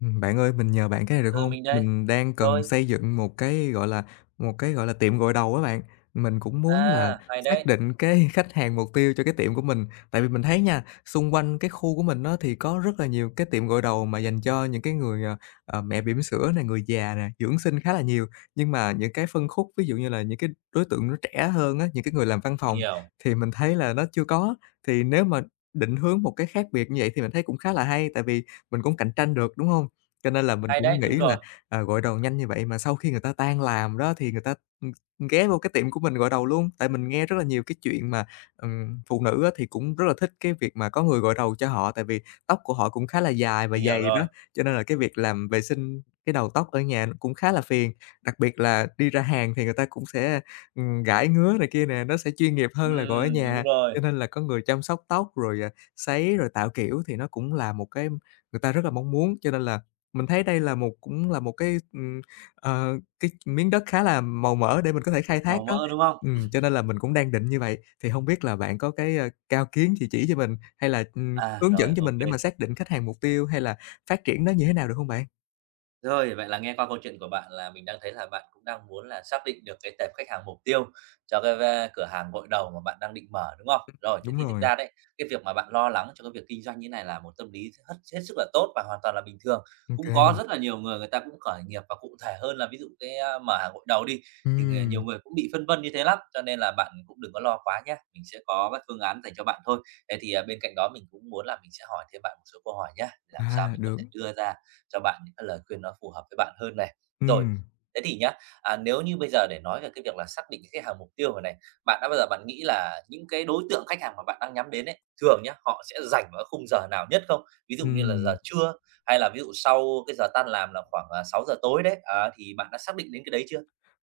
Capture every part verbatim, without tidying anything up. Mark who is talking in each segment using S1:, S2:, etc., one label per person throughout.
S1: Ừm, bạn ơi, mình nhờ bạn cái này được
S2: Ừ,
S1: không?
S2: mình đây.
S1: Mình đang cần
S2: Rồi,
S1: xây dựng một cái, gọi là, một cái, gọi là, tiệm gội đầu á bạn. Mình cũng muốn là
S2: à, hay
S1: xác
S2: đấy,
S1: định cái khách hàng mục tiêu cho cái tiệm của mình. Tại vì mình thấy nha, xung quanh cái khu của mình á thì có rất là nhiều cái tiệm gội đầu mà dành cho những cái người, ờ, ờ, mẹ bỉm sữa này, người già nè, dưỡng sinh khá là nhiều. Nhưng mà những cái phân khúc, ví dụ như là những cái đối tượng nó trẻ hơn á, những cái người làm văn
S2: mình
S1: phòng
S2: hiểu.
S1: thì mình thấy là nó chưa có. Thì nếu mà định hướng một cái khác biệt như vậy thì mình thấy cũng khá là hay, tại vì mình cũng cạnh tranh được, đúng không? Cho nên là mình
S2: Hay
S1: cũng
S2: đấy,
S1: nghĩ
S2: đúng rồi,
S1: là, ờ, gội đầu nhanh như vậy mà sau khi người ta tan làm đó thì người ta, ừm, ghé vô cái tiệm của mình gọi đầu luôn. Tại mình nghe rất là nhiều cái chuyện mà, ừm, phụ nữ á thì cũng rất là thích cái việc mà có người gọi đầu cho họ, tại vì tóc của họ cũng khá là dài và
S2: mình hiểu
S1: dày
S2: rồi.
S1: đó, cho nên là cái việc làm vệ sinh cái đầu tóc ở nhà nó cũng khá là phiền. Đặc biệt là đi ra hàng thì người ta cũng sẽ, ừm, gãi ngứa này kia nè, nó sẽ chuyên nghiệp hơn là gọi ở
S2: Ừm, đúng
S1: nhà,
S2: rồi,
S1: cho nên là có người chăm sóc tóc rồi, à, sấy rồi tạo kiểu thì nó cũng là một cái người ta rất là mong muốn. Cho nên là mình thấy đây là một cũng là một cái, ừm, ờ, cái miếng đất khá là màu mỡ để mình có thể khai thác
S2: màu
S1: đó,
S2: mỡ, đúng không?
S1: ừm, cho nên là mình cũng đang định như vậy. Thì hông biết là bạn có cái, ơ, cao kiến gì chỉ cho mình, hay là, ừm,
S2: À,
S1: hướng dẫn
S2: rồi,
S1: cho mình để
S2: ok.
S1: mà xác định khách hàng mục tiêu hay là phát triển nó như thế nào được hông bạn?
S2: Rồi, vậy là nghe qua câu chuyện của bạn là mình đang thấy là bạn cũng đang muốn là xác định được cái tệp khách hàng mục tiêu cho cái va cửa hàng gội đầu mà bạn đang định mở, đúng không? Rồi, thế
S1: Đúng
S2: thì thực
S1: rồi,
S2: ra đấy, cái việc mà bạn lo lắng cho cái việc kinh doanh như này là một tâm lý hết hết sức là tốt và hoàn toàn là bình thường.
S1: ô
S2: Cũng
S1: kê.
S2: có rất là nhiều người, người ta cũng khởi nghiệp và cụ thể hơn là ví dụ cái, a, mở hàng gội đầu đi, thì người nhiều
S1: Ừm,
S2: người cũng bị phân vân như thế lắm, cho nên là bạn cũng đừng có lo quá nhé. Mình sẽ có các phương án dành cho bạn thôi. Thế thì, à, bên cạnh đó mình cũng muốn là mình sẽ hỏi thêm bạn một số câu hỏi nhé, làm sao
S1: à,
S2: mình có
S1: được,
S2: thể đưa ra cho bạn những cái lời khuyên nó phù hợp với bạn hơn này. Rồi,
S1: ừm,
S2: thế thì nhá, à, nếu như bây giờ để nói về cái việc là xác định cái khách hàng mục tiêu rồi này, bạn đã bao giờ bạn nghĩ là những cái đối tượng khách hàng mà bạn đang nhắm đến ấy, thường nhá, họ sẽ rảnh vào cái khung giờ nào nhất không? Ví dụ như là giờ
S1: ừm.
S2: trưa hay là ví dụ sau cái giờ tan làm là khoảng, à, sáu giờ tối đấy, à, thì bạn đã xác định đến cái đấy chưa?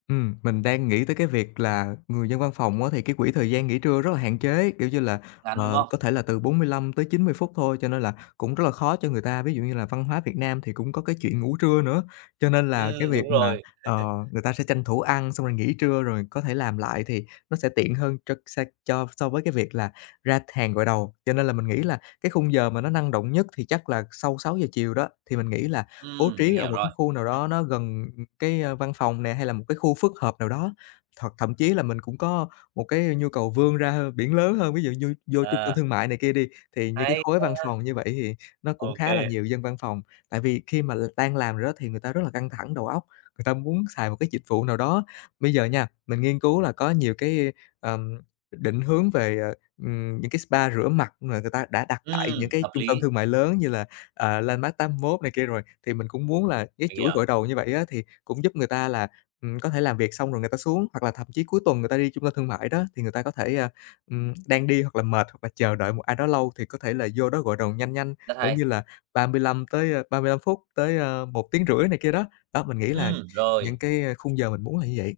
S1: Ừm, mình đang nghĩ tới cái việc là người dân văn phòng á, thì cái quỹ thời gian nghỉ trưa rất là hạn chế, kiểu như là,
S2: Ngắn, đúng
S1: ờ,
S2: không?
S1: có thể là từ bốn mươi lăm tới chín mươi phút thôi, cho nên là cũng rất là khó cho người ta. Ví dụ như là văn hóa Việt Nam thì cũng có cái chuyện ngủ trưa nữa, cho nên là cái
S2: Ừm,
S1: việc
S2: đúng
S1: mà,
S2: rồi.
S1: ờ, người ta sẽ tranh thủ ăn xong rồi nghỉ trưa rồi có thể làm lại thì nó sẽ tiện hơn cho sa cho so với cái việc là ra hàng gội đầu. Cho nên là mình nghĩ là cái khung giờ mà nó năng động nhất thì chắc là sau sáu giờ chiều đó, thì mình nghĩ là bố
S2: Ừm,
S1: trí
S2: mình
S1: ở
S2: hiểu
S1: một cái
S2: rồi.
S1: khu nào đó nó gần cái, a, văn phòng nè, hay là một cái khu phức hợp nào đó. Hoặc thậm chí là mình cũng có một cái nhu cầu vươn ra hơn biển lớn hơn, ví dụ như vô trung tâm
S2: À,
S1: thương mại này kia đi, thì như cái
S2: hay,
S1: khối văn phòng như vậy thì nó cũng
S2: ok
S1: khá
S2: kê.
S1: là nhiều dân văn phòng. Tại vì khi mà l đang làm rồi đó thì người ta rất là căng thẳng đầu óc, người ta muốn xài một cái dịch vụ nào đó. Bây giờ nha, mình nghiên cứu là có nhiều cái, ờm, định hướng về, ờ, ừm, những cái spa rửa mặt mà người ta đã đặt tại những cái
S2: Hợp
S1: trung tâm
S2: lý,
S1: thương mại lớn như là, ờ, Landmark tám một này kia rồi. Thì mình cũng muốn là cái
S2: mình
S1: chuỗi gội
S2: hiểu,
S1: đầu như vậy á, thì cũng giúp người ta là, ừm, có thể làm việc xong rồi người ta xuống, hoặc là thậm chí cuối tuần người ta đi trung tâm thương mại đó, thì người ta có thể, a, ừm, đang đi hoặc là mệt hoặc là chờ đợi một ai đó lâu thì có thể là vô đó gội đầu nhanh nhanh,
S2: rất
S1: cỡ
S2: hay.
S1: như là ba mươi lăm tới, a, ba mươi lăm phút tới, a, một phẩy năm tiếng rưỡi này kia đó. Đó, mình nghĩ là
S2: Ừm,
S1: những
S2: rồi.
S1: cái, a, khung giờ mình muốn là như vậy.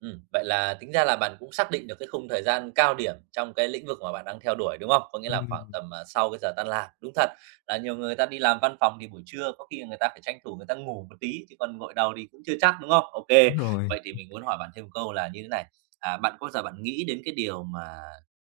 S2: Ừm, vậy là tính ra là bạn cũng xác định được cái khung thời gian cao điểm trong cái lĩnh vực mà bạn đang theo đuổi, đúng không? Có nghĩa là khoảng
S1: Ừm,
S2: tầm, à, sau cái giờ tan làm. Đúng thật là nhiều người ta đi làm văn phòng thì buổi trưa có khi người ta phải tranh thủ người ta ngủ một tí, chứ còn gội đầu thì cũng chưa chắc, đúng không? Ok,
S1: đúng rồi.
S2: vậy thì mình muốn hỏi bạn thêm một câu là như thế này, à, bạn có bao giờ bạn nghĩ đến cái điều mà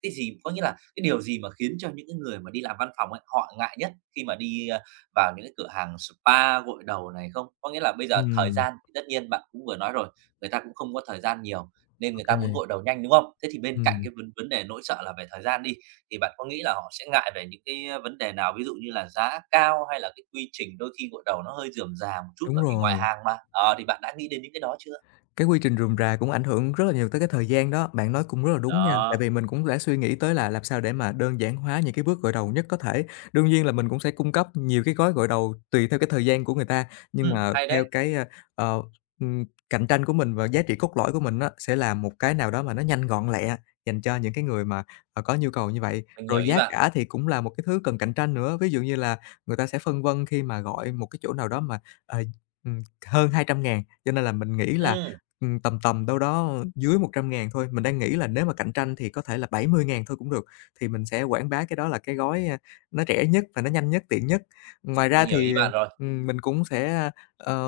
S2: cái gì có nghĩa là cái điều gì mà khiến cho những cái người mà đi làm văn phòng ấy, họ ngại nhất khi mà đi, a, vào những cái cửa hàng spa, gội đầu này không? Có nghĩa là bây giờ thời
S1: Ừm,
S2: gian thì tất nhiên bạn cũng vừa nói rồi, người ta cũng không có thời gian nhiều nên người ta muốn
S1: ô
S2: gội đầu nhanh, đúng không? Thế thì bên cạnh
S1: ừm,
S2: cái vấn vấn đề nỗi sợ là về thời gian đi, thì bạn có nghĩ là họ sẽ ngại về những cái, ờ, vấn đề nào? Ví dụ như là giá cao hay là cái quy trình đôi khi gội đầu nó hơi rườm rà một chút
S1: đúng
S2: bởi vì ngoại
S1: rồi.
S2: hàng mà. Ờ, thì bạn đã nghĩ đến những cái đó chưa?
S1: Cái quy trình rườm rà cũng ảnh hưởng rất là nhiều tới cái thời gian đó, bạn nói cũng rất là đúng nha, tại
S2: Đó,
S1: vì mình cũng đã suy nghĩ tới là làm sao để mà đơn giản hóa những cái bước gội đầu nhất có thể. Đương nhiên là mình cũng sẽ cung cấp nhiều cái gói gội đầu tùy theo cái thời gian của người ta, nhưng
S2: ừm,
S1: mà
S2: hay
S1: theo
S2: đấy,
S1: cái, a, ờ, ừm, cạnh tranh của mình và giá trị cốt lõi của mình á, sẽ làm một cái nào đó mà nó nhanh gọn lẹ dành cho những cái người mà, ờ, có nhu cầu như vậy.
S2: mình hiểu
S1: Rồi
S2: ý
S1: giá
S2: bạn.
S1: cả thì cũng là một cái thứ cần cạnh tranh nữa, ví dụ như là người ta sẽ phân vân khi mà gọi một cái chỗ nào đó mà, ờ, ừm, hơn hai trăm ngàn, cho nên là mình nghĩ là
S2: Ừm,
S1: Ừm, tầm tầm đâu đó dưới một trăm ngàn thôi, mình đang nghĩ là nếu mà cạnh tranh thì có thể là bảy mươi ngàn thôi cũng được, thì mình sẽ quảng bá cái đó là cái gói, a, nó rẻ nhất và nó nhanh nhất, tiện nhất. Ngoài ra
S2: mình hiểu
S1: thì,
S2: ý bạn rồi,
S1: ừm, mình cũng sẽ, ờ,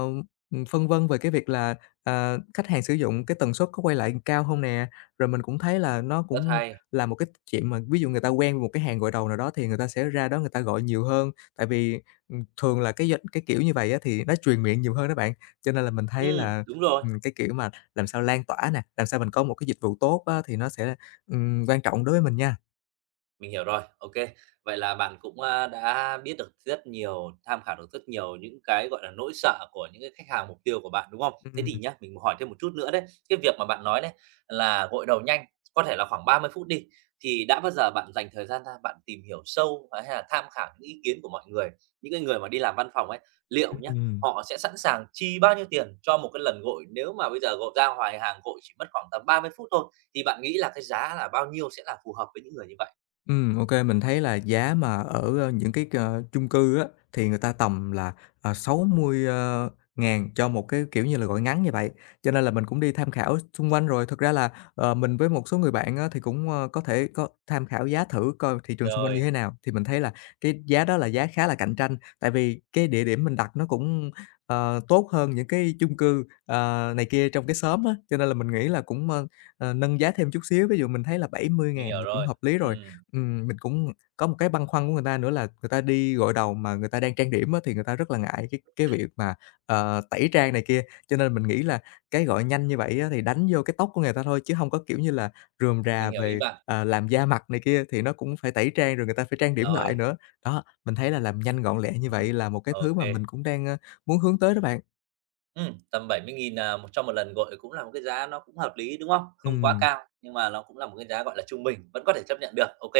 S1: ừm, phân vân về cái việc là, ờ, khách hàng sử dụng cái tần suất có quay lại cao hông nè. Rồi mình cũng thấy là nó cũng
S2: rất hay.
S1: là một cái chuyện mà ví dụ người ta quen với một cái hàng gội đầu nào đó thì người ta sẽ ra đó người ta gọi nhiều hơn, tại vì, ừm, thường là cái doanh cái kiểu như vầy á thì nó truyền miệng nhiều hơn đó bạn. Cho nên là mình thấy
S2: Ừm,
S1: là
S2: đúng rồi.
S1: Ừm, cái kiểu mà làm sao lan tỏa nè, làm sao mình có một cái dịch vụ tốt á thì nó sẽ, ừm, quan trọng đối với mình nha.
S2: Mình hiểu rồi, ok. Vậy là bạn cũng, a, đã biết được rất nhiều, tham khảo được rất nhiều những cái, gọi là, nỗi sợ của những cái khách hàng mục tiêu của bạn, đúng không? Thế thì
S1: Ừm,
S2: nhá, mình hỏi thêm một chút nữa đấy, cái việc mà bạn nói đấy là gội đầu nhanh, có thể là khoảng ba mươi phút đi, thì đã bao giờ bạn dành thời gian ra bạn tìm hiểu sâu, à, hay là tham khảo những ý kiến của mọi người? Những cái người mà đi làm văn phòng ấy, liệu nhá,
S1: ừm.
S2: họ sẽ sẵn sàng chi bao nhiêu tiền cho một cái lần gội? Nếu mà bây giờ gội ra ngoài hàng gội chỉ mất khoảng tầm ba mươi phút thôi, thì bạn nghĩ là cái giá là bao nhiêu sẽ là phù hợp với những người như vậy?
S1: Ừm, ô mình thấy là giá mà ở, ơ, những cái, ờ, chung cư á, thì người ta tầm là, ờ, sáu mươi ơ, ngàn cho một cái, kiểu như là, gọi ngắn như vậy. Cho nên là mình cũng đi tham khảo xung quanh rồi, thực ra là, ờ, mình với một số người bạn á, thì cũng, ơ, có thể có tham khảo giá thử coi thị trường xung quanh như
S2: Rồi,
S1: thế nào, thì mình thấy là cái giá đó là giá khá là cạnh tranh. Tại vì cái địa điểm mình đặt nó cũng, ờ, tốt hơn những cái chung cư, ờ, này kia trong cái xóm á, cho nên là mình nghĩ là cũng, ơ, ờ, nâng giá thêm chút xíu, ví dụ mình thấy là bảy mươi
S2: mình
S1: ngàn
S2: hiểu
S1: là cũng
S2: rồi.
S1: hợp lý rồi.
S2: Ừm,
S1: Ừm, mình cũng có một cái băn khoăn của người ta nữa là người ta đi gội đầu mà người ta đang trang điểm á, thì người ta rất là ngại cái cái việc mà, ờ, tẩy trang này kia, cho nên mình nghĩ là cái gọi nhanh như vậy á, thì đánh vô cái tóc của người ta thôi, chứ hông có, kiểu như là, rườm rà
S2: mình hiểu ý
S1: về,
S2: bạn.
S1: ờ, làm da mặt này kia, thì nó cũng phải tẩy trang, rồi người ta phải trang điểm lại
S2: Rồi.
S1: nữa. Đó, mình thấy là làm nhanh gọn lẹ như vậy là một cái thứ mà mình
S2: OK.
S1: cũng đang, ơ, muốn hướng tới đó bạn.
S2: Ừm, tầm bảy mươi nghìn, à, một cho một lần gọi cũng là một cái giá nó cũng hợp lý, đúng không? Không quá
S1: Ừm,
S2: cao, nhưng mà nó cũng là một cái giá, gọi là, trung bình, vẫn có thể chấp nhận được. Ok,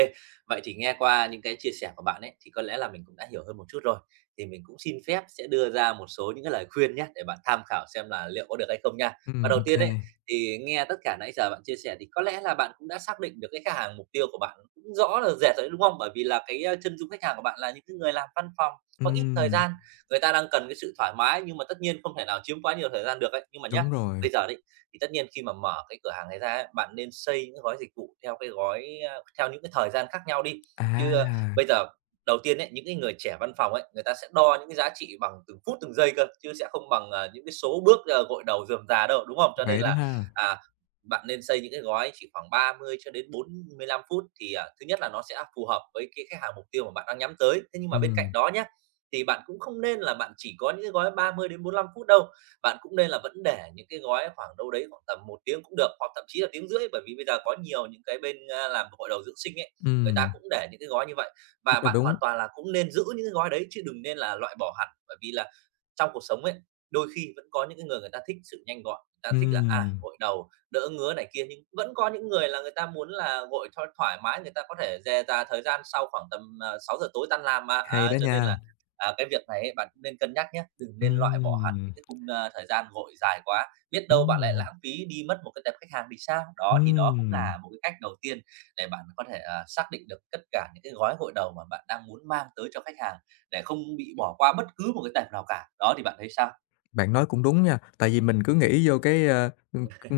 S2: vậy thì nghe qua những cái chia sẻ của bạn ấy, thì có lẽ là mình cũng đã hiểu hơn một chút rồi, thì mình cũng xin phép sẽ đưa ra một số những cái lời khuyên nhé để bạn tham khảo xem là liệu có được hay không nha.
S1: ừm,
S2: Và đầu
S1: ô
S2: tiên
S1: kê.
S2: ấy, thì nghe tất cả nãy giờ bạn chia sẻ thì có lẽ là bạn cũng đã xác định được cái khách hàng mục tiêu của bạn cũng rõ là rẻ rồi đấy, đúng không? Bởi vì là cái, a, chân dung khách hàng của bạn là những cái người làm văn phòng, có ít thời
S1: Ừm,
S2: gian, người ta đang cần cái sự thoải mái nhưng mà tất nhiên không thể nào chiếm quá nhiều thời gian được ấy. Nhưng mà nhá,
S1: đúng rồi.
S2: bây giờ đấy, thì tất nhiên khi mà mở cái cửa hàng này ra ấy, bạn nên xây những gói dịch vụ theo cái gói, a, theo những cái thời gian khác nhau đi.
S1: À,
S2: Chứ, ơ, bây giờ đầu tiên ấy, những cái người trẻ văn phòng ấy, người ta sẽ đo những cái giá trị bằng từng phút từng giây cơ, chứ sẽ không bằng, ờ, những cái số bước, ờ, gội đầu rườm rà đâu, đúng không? Cho nên
S1: vậy đó
S2: là,
S1: ha.
S2: à, bạn nên xây những cái gói chỉ khoảng ba mươi cho đến bốn mươi lăm phút thì, à, thứ nhất là nó sẽ phù hợp với cái khách hàng mục tiêu mà bạn đang nhắm tới. Thế nhưng mà bên cạnh
S1: Ừm,
S2: đó nhá, thì bạn cũng không nên là bạn chỉ có những cái gói ba mươi đến bốn lăm phút đâu. Bạn cũng nên là vẫn để những cái gói khoảng đâu đấy khoảng tầm một tiếng cũng được, hoặc thậm chí là tiếng rưỡi bởi vì bây giờ có nhiều những cái bên, a, làm hội đầu dưỡng sinh ấy, người ta
S1: ừm,
S2: cũng để những cái gói như vậy.
S1: rất
S2: Và
S1: là
S2: bạn
S1: đúng.
S2: hoàn toàn là cũng nên giữ những cái gói đấy chứ đừng nên là loại bỏ hẳn, bởi vì là trong cuộc sống ấy, đôi khi vẫn có những cái người, người ta thích sự nhanh gọn, người ta thích là, à,
S1: Ừm,
S2: gội đầu, đỡ ngứa này kia, nhưng vẫn có những người là người ta muốn là gội cho thoải mái, người ta có thể dè ra thời gian sau khoảng tầm, à, sáu giờ tối tan làm mà.
S1: hay
S2: Á,
S1: đó
S2: cho nên
S1: nha.
S2: là, à, cái việc này ấy, bạn cũng nên cân nhắc nhé, đừng nên loại bỏ hẳn
S1: Ừm,
S2: những cái khung, ơ, thời gian vội dài quá, biết đâu
S1: đúng
S2: bạn lại
S1: rồi,
S2: lãng phí đi mất một cái tập khách hàng thì sao? Đó, thì đó cũng
S1: ừm.
S2: là một cái cách đầu tiên để bạn có thể, à, xác định được tất cả những cái gói gội đầu mà bạn đang muốn mang tới cho khách hàng, để không bị bỏ qua bất cứ một cái tập nào cả. Đó, thì bạn thấy sao?
S1: Bạn nói cũng đúng nha, tại vì mình cứ nghĩ vô cái, ơ,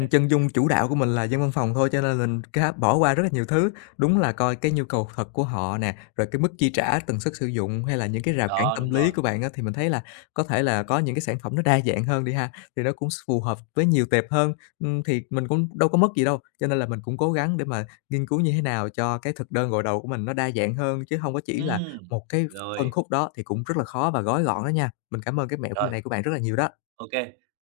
S1: chân dung chủ đạo của mình là dân văn phòng thôi, cho nên mình cá bỏ qua rất là nhiều thứ. Đúng là coi cái nhu cầu thật của họ nè, rồi cái mức chi trả, tần suất sử dụng hay là những cái rào cản
S2: Đó,
S1: tâm
S2: đúng
S1: lý
S2: rồi.
S1: của bạn á, thì mình thấy là có thể là có những cái sản phẩm nó đa dạng hơn đi ha, thì nó cũng phù hợp với nhiều tệp hơn. Ừm, thì mình cũng đâu có mất gì đâu, cho nên là mình cũng cố gắng để mà nghiên cứu như thế nào cho cái thực đơn gội đầu của mình nó đa dạng hơn, chứ không có chỉ là
S2: Ừm,
S1: một cái phân
S2: rồi,
S1: khúc đó thì cũng rất là khó và gói gọn đó nha. Mình cảm ơn cái mẹo
S2: rồi.
S1: này của bạn rất là nhiều đó.
S2: OK,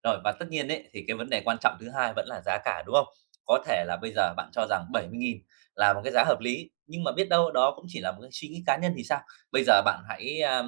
S2: rồi, và tất nhiên ấy, thì cái vấn đề quan trọng thứ hai vẫn là giá cả, đúng không? Có thể là bây giờ bạn cho rằng bảy mươi nghìn là một cái giá hợp lý, nhưng mà biết đâu đó cũng chỉ là một cái suy nghĩ cá nhân thì sao? Bây giờ bạn hãy, a,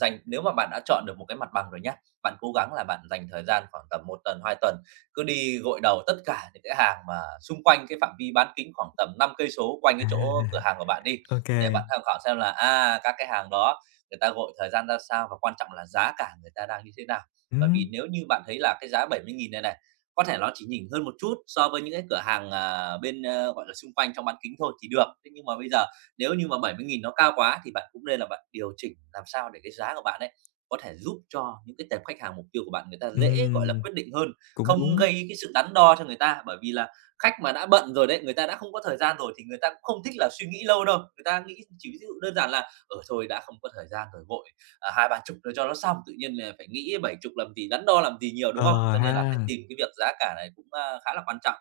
S2: dành nếu mà bạn đã chọn được một cái mặt bằng rồi nhá, bạn cố gắng là bạn dành thời gian khoảng tầm một tuần, hai tuần, cứ đi gội đầu tất cả những cái hàng mà xung quanh cái phạm vi bán kính khoảng tầm năm cây số quanh
S1: À,
S2: cái chỗ cửa hàng của bạn đi,
S1: ô kê.
S2: để bạn tham khảo xem là, à, các cái hàng đó người ta gội thời gian ra sao và quan trọng là giá cả người ta đang như thế nào. Bởi
S1: Ừm,
S2: vì nếu như bạn thấy là cái giá bảy mươi nghìn này này, có thể nó chỉ nhỉnh hơn một chút so với những cái cửa hàng, à, bên, ơ, gọi là, xung quanh trong bán kính thôi thì được. Thế nhưng mà bây giờ nếu như mà bảy mươi nghìn nó cao quá thì bạn cũng nên là bạn điều chỉnh làm sao để cái giá của bạn ấy có thể giúp cho những cái tệp khách hàng mục tiêu của bạn người ta dễ, gọi là,
S1: ừm,
S2: quyết định hơn,
S1: cũng
S2: không
S1: đúng.
S2: gây cái sự đắn đo cho người ta. Bởi vì là khách mà đã bận rồi đấy, người ta đã không có thời gian rồi thì người ta cũng không thích là suy nghĩ lâu đâu. Người ta nghĩ chỉ ví dụ đơn giản là ở thôi đã không có thời gian rồi, vội à, hai ba chục rồi cho nó xong, tự nhiên là phải nghĩ bảy chục làm gì, đắn đo làm gì nhiều, đúng
S1: Ờ
S2: không? Cho
S1: ha,
S2: nên là cái tìm cái việc giá cả này cũng, a, khá là quan trọng.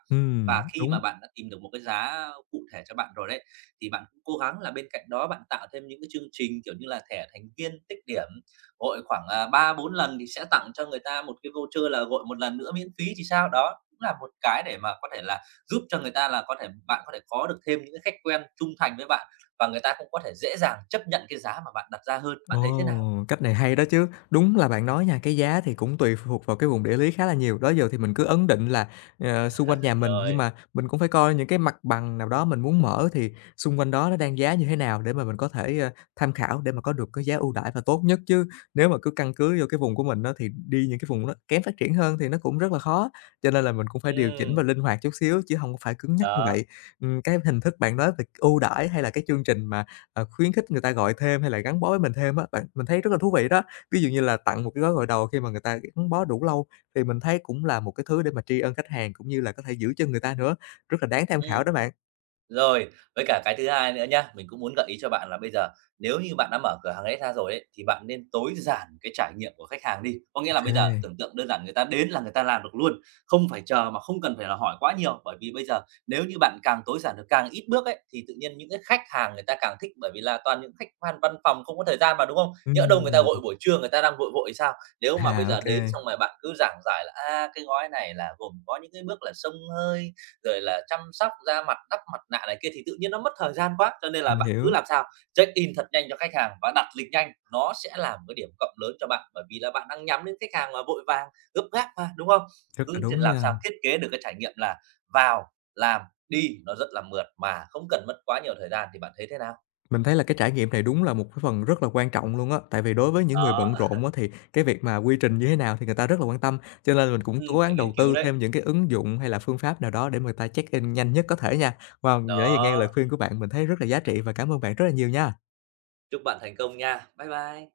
S2: Và
S1: ừm,
S2: khi
S1: đúng.
S2: mà bạn đã tìm được một cái giá cụ thể cho bạn rồi đấy, thì bạn cũng cố gắng là bên cạnh đó bạn tạo thêm những cái chương trình, kiểu như là, thẻ thành viên tích điểm, gọi khoảng, à, ba bốn lần thì sẽ tặng cho người ta một cái voucher là gọi một lần nữa miễn phí thì sao. Đó, cũng là một cái để mà có thể là giúp cho người ta là có thể bạn có thể có được thêm những cái khách quen trung thành với bạn và người ta cũng có thể dễ dàng chấp nhận cái giá mà bạn đặt ra hơn. Bạn thấy thế
S1: Ồ,
S2: nào?
S1: cách này hay đó chứ. Đúng là bạn nói nha, cái giá thì cũng tùy thuộc vào cái vùng địa lý khá là nhiều. Đó giờ thì mình cứ ấn định là, ờ, xung quanh nhà mình, nhưng
S2: Rồi,
S1: mà mình cũng phải coi những cái mặt bằng nào đó mình muốn mở thì xung quanh đó nó đang giá như thế nào để mà mình có thể, ơ, tham khảo để mà có được cái giá ưu đãi và tốt nhất. Chứ nếu mà cứ căn cứ vô cái vùng của mình đó thì đi những cái vùng nó kém phát triển hơn thì nó cũng rất là khó. Cho nên là mình cũng phải điều chỉnh và
S2: ừm,
S1: linh hoạt chút xíu chứ không có phải cứng nhắc như
S2: đó,
S1: vậy. Ừm, cái hình thức bạn nói về ưu đãi hay là cái chương trình mà Ờ, khuyến khích người ta gọi thêm hay là gắn bó với mình thêm á, bạn mình thấy rất là thú vị đó. Ví dụ như là tặng một cái gói gội đầu khi mà người ta gắn bó đủ lâu, thì mình thấy cũng là một cái thứ để mà tri ân khách hàng, cũng như là có thể giữ chân người ta nữa, rất là đáng tham
S2: ừm.
S1: khảo đó bạn.
S2: Rồi, với cả cái thứ hai nữa nhá, mình cũng muốn gợi ý cho bạn là bây giờ nếu như bạn đã mở cửa hàng đấy ra rồi ấy, thì bạn nên tối giản cái trải nghiệm của khách hàng đi. Có nghĩa
S1: Ok
S2: là bây giờ
S1: kê.
S2: tưởng tượng đơn giản người ta đến là người ta làm được luôn, không phải chờ mà không cần phải là hỏi quá nhiều, bởi vì bây giờ nếu như bạn càng tối giản được, càng ít bước ấy thì tự nhiên những cái khách hàng người ta càng thích, bởi vì là toàn những khách văn văn phòng không có thời gian mà, đúng không? Nhỡ đâu người ta
S1: Ừm,
S2: vội buổi trưa, người ta đang vội vội sao? Nếu mà bây
S1: à, ô
S2: giờ đến xong rồi bạn cứ giảng giải là, a, cái gói này là gồm có những cái bước là xông hơi, rồi là chăm sóc da mặt, đắp mặt nạ này kia thì tự nhiên nó mất thời gian quá, cho nên là
S1: mình
S2: bạn cứ
S1: hiểu,
S2: làm sao check in thật nhanh cho khách hàng và đặt lịch nhanh, nó sẽ là một cái điểm cộng lớn cho bạn, bởi vì là bạn đang nhắm đến khách hàng mà vội vàng, gấp gáp mà, đúng không?
S1: rất là
S2: Cứ
S1: đúng
S2: làm
S1: nha.
S2: sao thiết kế được cái trải nghiệm là vào, làm, đi, nó rất là mượt mà không cần mất quá nhiều thời gian thì bạn thấy thế nào?
S1: Mình thấy là cái trải nghiệm này đúng là một cái phần rất là quan trọng luôn á, tại vì đối với những người
S2: Đó,
S1: bận rộn á thì cái việc mà quy trình như thế nào thì người ta rất là quan tâm, cho nên mình cũng
S2: ừm,
S1: cố gắng
S2: phải nghiên
S1: đầu
S2: cứu
S1: tư
S2: đấy.
S1: thêm những cái ứng dụng hay là phương pháp nào đó để mà người ta check in nhanh nhất có thể nha. Wow, nãy giờ nghe lời
S2: Đó,
S1: khuyên của bạn mình thấy rất là giá trị và cảm ơn bạn rất là nhiều nha.
S2: chúc bạn thành công nha. Bye bye.